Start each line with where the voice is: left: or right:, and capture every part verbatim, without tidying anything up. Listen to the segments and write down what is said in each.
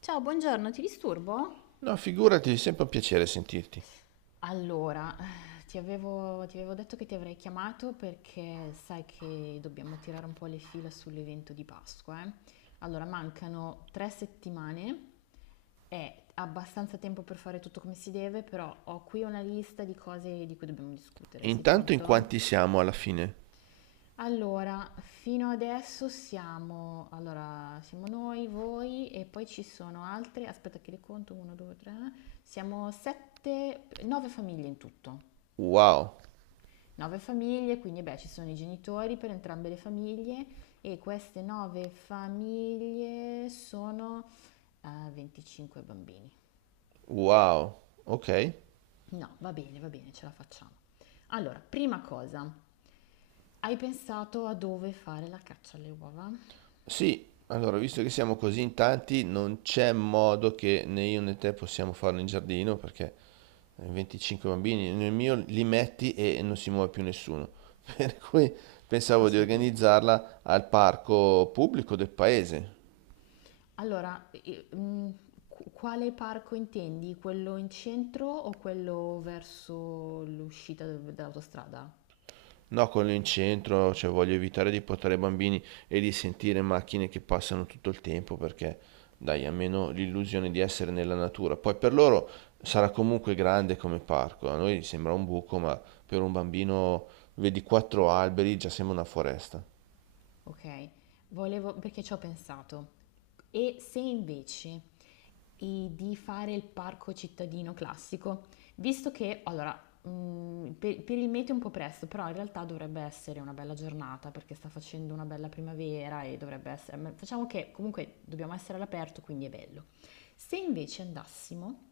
left: Ciao, buongiorno, ti disturbo?
right: No, figurati, è sempre un piacere sentirti.
left: Allora, eh, ti avevo, ti avevo detto che ti avrei chiamato perché sai che dobbiamo tirare un po' le fila sull'evento di Pasqua, eh. Allora, mancano tre settimane, è abbastanza tempo per fare tutto come si deve, però ho qui una lista di cose di cui dobbiamo
right: E
left: discutere. Sei
right: intanto in
left: pronto?
right: quanti siamo alla fine?
left: Allora, fino adesso siamo, allora, siamo noi, voi e poi ci sono altre, aspetta che li conto, uno, due, tre, siamo sette, nove famiglie in tutto.
right: Wow,
left: nove famiglie, quindi beh, ci sono i genitori per entrambe le famiglie e queste nove famiglie sono eh, venticinque bambini.
right: wow, ok.
left: No, va bene, va bene, ce la facciamo. Allora, prima cosa, hai pensato a dove fare la caccia alle uova?
right: Sì, allora, visto che siamo così in tanti, non c'è modo che né io né te possiamo farlo in giardino, perché venticinque bambini, nel mio li metti e non si muove più nessuno. Per cui pensavo di
left: Assolutamente.
right: organizzarla al parco pubblico del paese.
left: Allora, eh, mm, qu- quale parco intendi? Quello in centro o quello verso l'uscita dall'autostrada?
right: No, quello in centro, cioè voglio evitare di portare i bambini e di sentire macchine che passano tutto il tempo perché dai, almeno l'illusione di essere nella natura. Poi per loro sarà comunque grande come parco, a noi sembra un buco, ma per un bambino vedi quattro alberi, già sembra una foresta.
left: Ok, volevo perché ci ho pensato. E se invece i- di fare il parco cittadino classico, visto che allora mh, per, per il meteo è un po' presto, però in realtà dovrebbe essere una bella giornata perché sta facendo una bella primavera e dovrebbe essere, ma facciamo che comunque dobbiamo essere all'aperto, quindi è bello. Se invece andassimo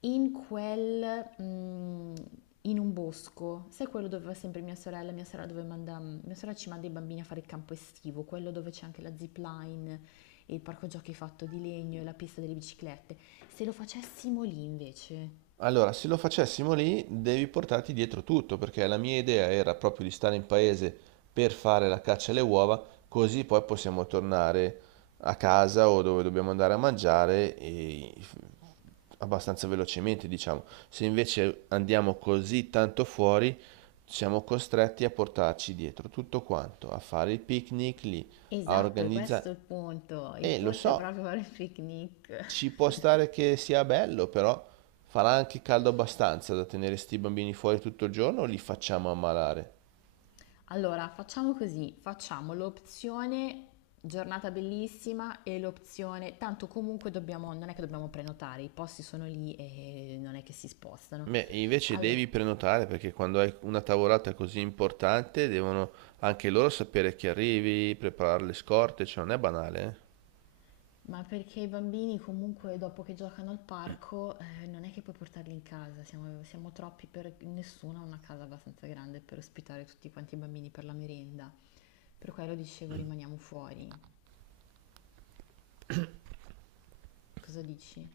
left: in quel, mhmm, in un bosco, sai quello dove va sempre mia sorella, mia sorella dove manda mia sorella ci manda i bambini a fare il campo estivo, quello dove c'è anche la zip line e il parco giochi fatto di legno e la pista delle biciclette. Se lo facessimo lì invece.
right: Allora, se lo facessimo lì, devi portarti dietro tutto, perché la mia idea era proprio di stare in paese per fare la caccia alle uova, così poi possiamo tornare a casa o dove dobbiamo andare a mangiare e abbastanza velocemente, diciamo. Se invece andiamo così tanto fuori, siamo costretti a portarci dietro tutto quanto, a fare il picnic lì, a
left: Esatto, e questo è
right: organizzare...
left: il punto. Il
right: E lo
left: punto è
right: so,
left: proprio fare il picnic.
right: ci può stare che sia bello, però farà anche caldo abbastanza da tenere sti bambini fuori tutto il giorno o li facciamo ammalare?
left: Allora, facciamo così, facciamo l'opzione giornata bellissima e l'opzione, tanto comunque dobbiamo, non è che dobbiamo prenotare, i posti sono lì e non è che si spostano.
right: Beh, invece
left: Allora,
right: devi prenotare perché quando hai una tavolata così importante devono anche loro sapere che arrivi, preparare le scorte, cioè non è banale, eh?
left: ma perché i bambini comunque dopo che giocano al parco, eh, non è che puoi portarli in casa, siamo, siamo troppi per nessuno, ha una casa abbastanza grande per ospitare tutti quanti i bambini per la merenda. Per quello dicevo rimaniamo fuori. Cosa dici?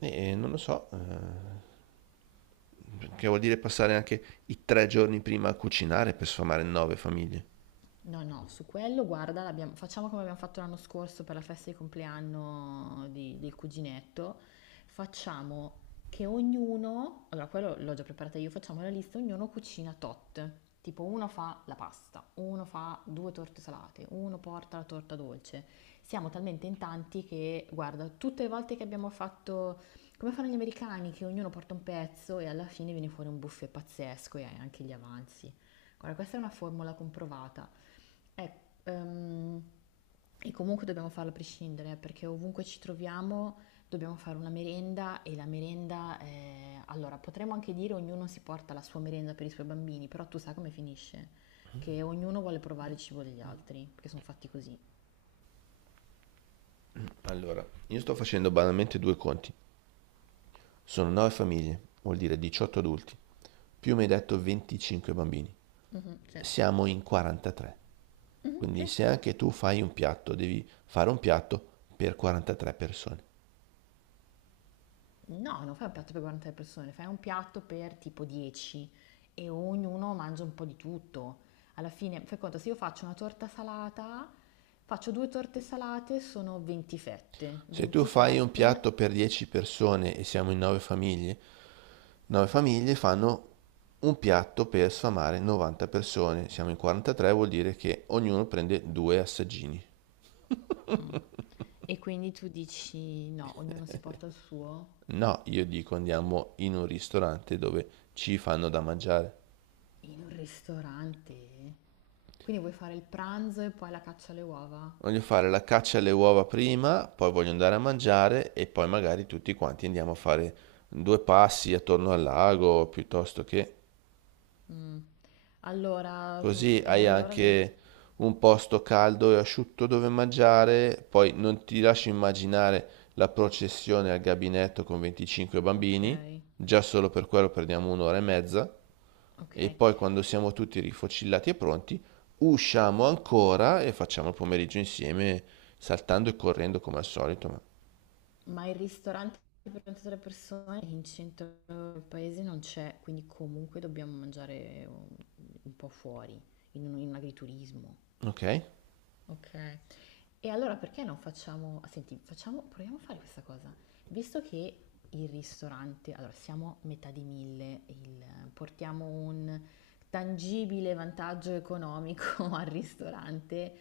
right: E non lo so, eh, che vuol dire passare anche i tre giorni prima a cucinare per sfamare nove famiglie.
left: No, no, su quello guarda, l'abbiamo- facciamo come abbiamo fatto l'anno scorso per la festa di compleanno di- del cuginetto. Facciamo che ognuno, allora quello l'ho già preparata io, facciamo la lista, ognuno cucina tot. Tipo uno fa la pasta, uno fa due torte salate, uno porta la torta dolce. Siamo talmente in tanti che, guarda, tutte le volte che abbiamo fatto, come fanno gli americani, che ognuno porta un pezzo e alla fine viene fuori un buffet pazzesco e hai anche gli avanzi. Guarda, questa è una formula comprovata. Eh, ehm, e comunque dobbiamo farlo a prescindere, eh, perché ovunque ci troviamo dobbiamo fare una merenda e la merenda, eh, allora potremmo anche dire ognuno si porta la sua merenda per i suoi bambini, però tu sai come finisce, che ognuno vuole provare il cibo degli altri, perché sono fatti così.
right: Allora, io sto facendo banalmente due conti. Sono nove famiglie, vuol dire diciotto adulti, più mi hai detto venticinque bambini.
left: Mhm, sì.
right: Siamo in quarantatré.
left: Mhm,
right: Quindi
left: sì.
right: se anche tu fai un piatto, devi fare un piatto per quarantatré persone.
left: No, non fai un piatto per quaranta persone, fai un piatto per tipo dieci e ognuno mangia un po' di tutto. Alla fine, fai conto, se io faccio una torta salata, faccio due torte salate, sono venti fette.
right: Se tu
left: venti
right: fai un
left: fette,
right: piatto per dieci persone e siamo in nove famiglie, nove famiglie fanno un piatto per sfamare novanta persone. Siamo in quarantatré, vuol dire che ognuno prende due assaggini.
left: mm. e quindi tu dici no, ognuno si porta il suo
right: No, io dico andiamo in un ristorante dove ci fanno da mangiare.
left: in un ristorante. Quindi vuoi fare il pranzo e poi la caccia alle uova?
right: Voglio fare la caccia alle uova prima, poi voglio andare a mangiare e poi magari tutti quanti andiamo a fare due passi attorno al lago piuttosto che...
left: Mm. Allora,
right: Così
left: e
right: hai
left: allora vedi.
right: anche un posto caldo e asciutto dove mangiare, poi non ti lascio immaginare la processione al gabinetto con venticinque
left: Ok,
right: bambini, già solo per quello perdiamo un'ora e mezza, e
left: ok.
right: poi quando siamo tutti rifocillati e pronti, usciamo ancora e facciamo il pomeriggio insieme, saltando e correndo come al solito, ma-
left: Ma il ristorante per ventitré persone in centro al paese non c'è, quindi comunque dobbiamo mangiare un, un po' fuori, in un, in un agriturismo.
right: Ok?
left: Ok. E allora perché non facciamo, senti, facciamo, proviamo a fare questa cosa. Visto che il ristorante, allora siamo a metà di mille, il- portiamo un tangibile vantaggio economico al ristorante,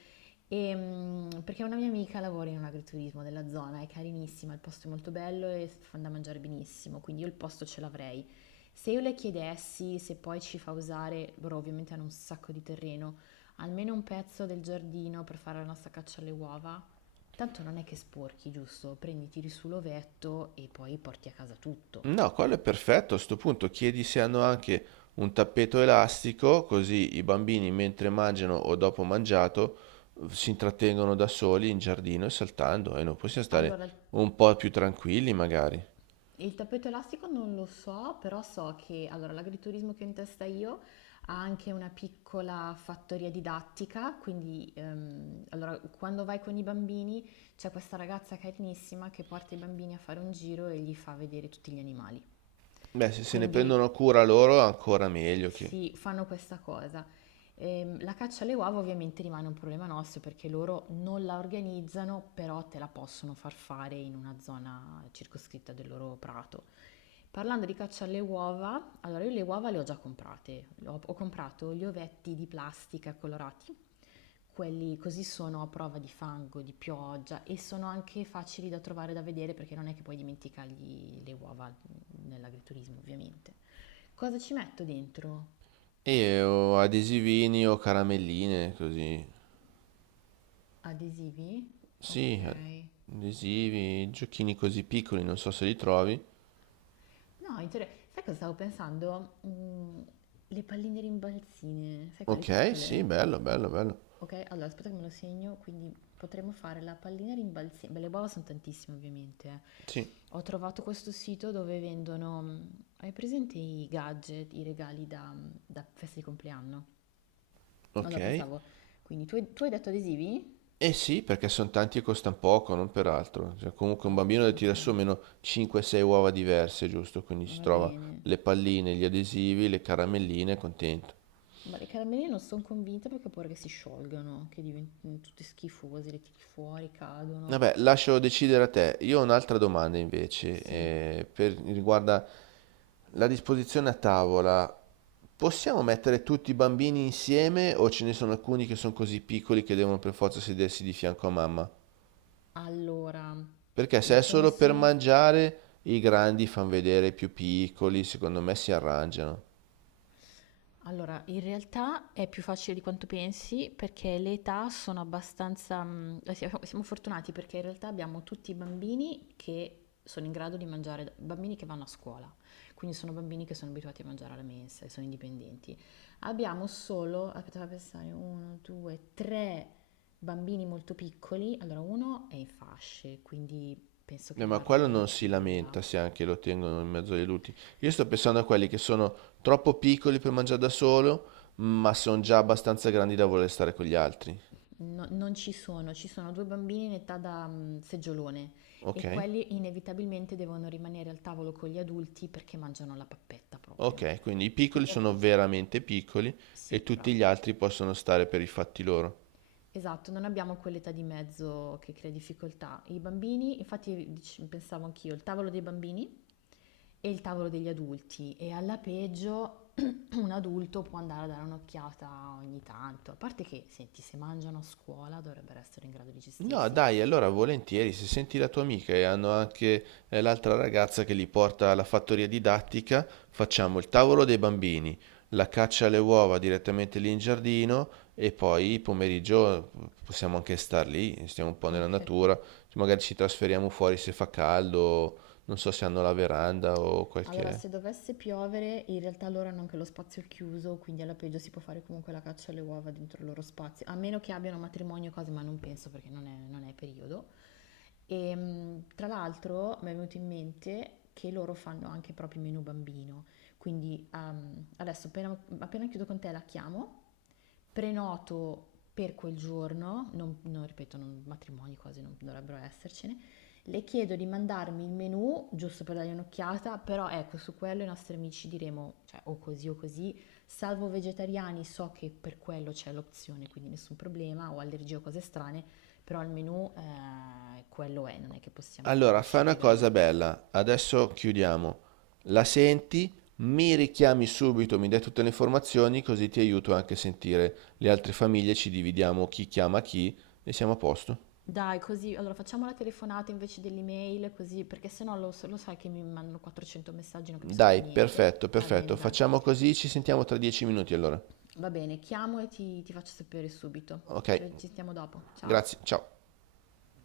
left: e, mm, perché una mia amica lavora in un agriturismo della zona, è carinissima, il posto è molto bello e fanno da mangiare benissimo, quindi io il posto ce l'avrei. Se io le chiedessi se poi ci fa usare, loro ovviamente hanno un sacco di terreno, almeno un pezzo del giardino per fare la nostra caccia alle uova? Tanto non è che sporchi, giusto? Prendi, tiri su l'ovetto e poi porti a casa tutto.
right: No, quello è perfetto. A sto punto chiedi se hanno anche un tappeto elastico, così i bambini mentre mangiano o dopo mangiato eh, si intrattengono da soli in giardino e saltando e noi possiamo stare
left: Allora,
right: un po' più tranquilli magari.
left: il tappeto elastico non lo so, però so che allora, l'agriturismo che ho in testa io ha anche una piccola fattoria didattica, quindi ehm, allora, quando vai con i bambini c'è questa ragazza carinissima che porta i bambini a fare un giro e gli fa vedere tutti gli animali.
right: Beh, se se ne
left: Quindi
right: prendono cura loro ancora meglio che...
left: sì, fanno questa cosa. Ehm, la caccia alle uova ovviamente rimane un problema nostro perché loro non la organizzano, però te la possono far fare in una zona circoscritta del loro prato. Parlando di caccia alle uova, allora io le uova le ho già comprate. Ho, ho comprato gli ovetti di plastica colorati, quelli così sono a prova di fango, di pioggia e sono anche facili da trovare da vedere perché non è che puoi dimenticargli le uova nell'agriturismo, ovviamente. Cosa ci metto dentro?
right: E o adesivini o caramelline, così.
left: Adesivi? Ok.
right: Sì, adesivi, giochini così piccoli, non so se li trovi.
left: No, inter- sai cosa stavo pensando? Mm, le palline rimbalzine, sai quelle
right: Ok, sì,
left: piccole?
right: bello, bello, bello.
left: Ok, allora aspetta che me lo segno, quindi potremmo fare la pallina rimbalzina. Beh, le uova sono tantissime ovviamente. Eh.
right: Sì,
left: Ho trovato questo sito dove vendono, mm, hai presente i gadget, i regali da, da festa di compleanno? Allora
right: ok.
left: pensavo, quindi tu hai, tu hai detto adesivi?
right: Eh sì, perché sono tanti e costano poco, non per altro. Cioè, comunque un
left: Ah, ok,
right: bambino deve
left: ok,
right: tirare su almeno cinque o sei uova diverse, giusto? Quindi si
left: va
right: trova
left: bene.
right: le palline, gli adesivi, le caramelline, è contento.
left: Ma le caramelle non sono convinta perché ho paura che si sciolgano, che diventino tutte schifose, le tiri fuori, cadono.
right: Vabbè, lascio decidere a te. Io ho un'altra domanda invece,
left: Sì,
right: eh, per, riguarda la disposizione a tavola. Possiamo mettere tutti i bambini insieme o ce ne sono alcuni che sono così piccoli che devono per forza sedersi di fianco a mamma?
left: allora,
right: Perché se è
left: ce ne
right: solo per
left: sono.
right: mangiare, i grandi fan vedere i più piccoli, secondo me si arrangiano.
left: Allora, in realtà è più facile di quanto pensi perché le età sono abbastanza... mm, eh, Siamo siamo fortunati perché in realtà abbiamo tutti i bambini che sono in grado di mangiare, bambini che vanno a scuola, quindi sono bambini che sono abituati a mangiare alla mensa e sono indipendenti. Abbiamo solo, aspetta, fammi pensare, uno, due, tre bambini molto piccoli. Allora, uno è in fasce, quindi penso
right: Eh,
left: che
right: ma
left: rimarrà
right: quello
left: nella
right: non si
left: culla.
right: lamenta se anche lo tengono in mezzo ai luti. Io sto pensando a quelli che sono troppo piccoli per mangiare da solo, ma sono già abbastanza grandi da voler stare con gli altri.
left: No- non ci sono, ci sono due bambini in età da mm, seggiolone e
right: Ok?
left: quelli inevitabilmente devono rimanere al tavolo con gli adulti perché mangiano la pappetta proprio.
right: Ok, quindi i piccoli
left: Quindi ab-
right: sono veramente piccoli
left: sì,
right: e tutti gli
left: bravo.
right: altri possono stare per i fatti loro.
left: Esatto, non abbiamo quell'età di mezzo che crea difficoltà. I bambini, infatti dic- pensavo anch'io, il tavolo dei bambini e il tavolo degli adulti e alla peggio un adulto può andare a dare un'occhiata ogni tanto, a parte che, senti, se mangiano a scuola dovrebbero essere in grado di
right: No,
left: gestirsi.
right: dai, allora volentieri, se senti la tua amica e hanno anche eh, l'altra ragazza che li porta alla fattoria didattica, facciamo il tavolo dei bambini, la caccia alle uova direttamente lì in giardino e poi pomeriggio possiamo anche star lì, stiamo un po' nella
left: Ok.
right: natura, magari ci trasferiamo fuori se fa caldo, non so se hanno la veranda o
left: Allora,
right: qualche...
left: se dovesse piovere, in realtà loro hanno anche lo spazio chiuso, quindi alla peggio si può fare comunque la caccia alle uova dentro il loro spazio, a meno che abbiano matrimonio e cose, ma non penso perché non è, non è periodo. E mh, tra l'altro mi è venuto in mente che loro fanno anche proprio il menù bambino, quindi ehm, adesso appena, appena chiudo con te la chiamo, prenoto per quel giorno, non, non- ripeto, non- matrimoni quasi non dovrebbero essercene, le chiedo di mandarmi il menù, giusto per dargli un'occhiata, però ecco, su quello i nostri amici diremo, cioè o così o così, salvo vegetariani, so che per quello c'è l'opzione, quindi nessun problema, o allergie o cose strane, però il menù eh, quello è, non è che possiamo
right: Allora, fai una
left: decidere grandi.
right: cosa bella, adesso chiudiamo. La senti, mi richiami subito, mi dai tutte le informazioni, così ti aiuto anche a sentire le altre famiglie, ci dividiamo chi chiama chi e siamo a posto.
left: Dai, così, allora facciamo la telefonata invece dell'email, così, perché sennò lo, so, lo sai che mi mandano quattrocento messaggi, non capisco
right: Dai,
left: più niente.
right: perfetto,
left: Va bene,
right: perfetto.
left: dai.
right: Facciamo così, ci sentiamo tra dieci minuti allora.
left: Va bene, chiamo e ti, ti faccio sapere subito.
right: Ok,
left: Ci ci sentiamo dopo. Ciao.
right: grazie, ciao.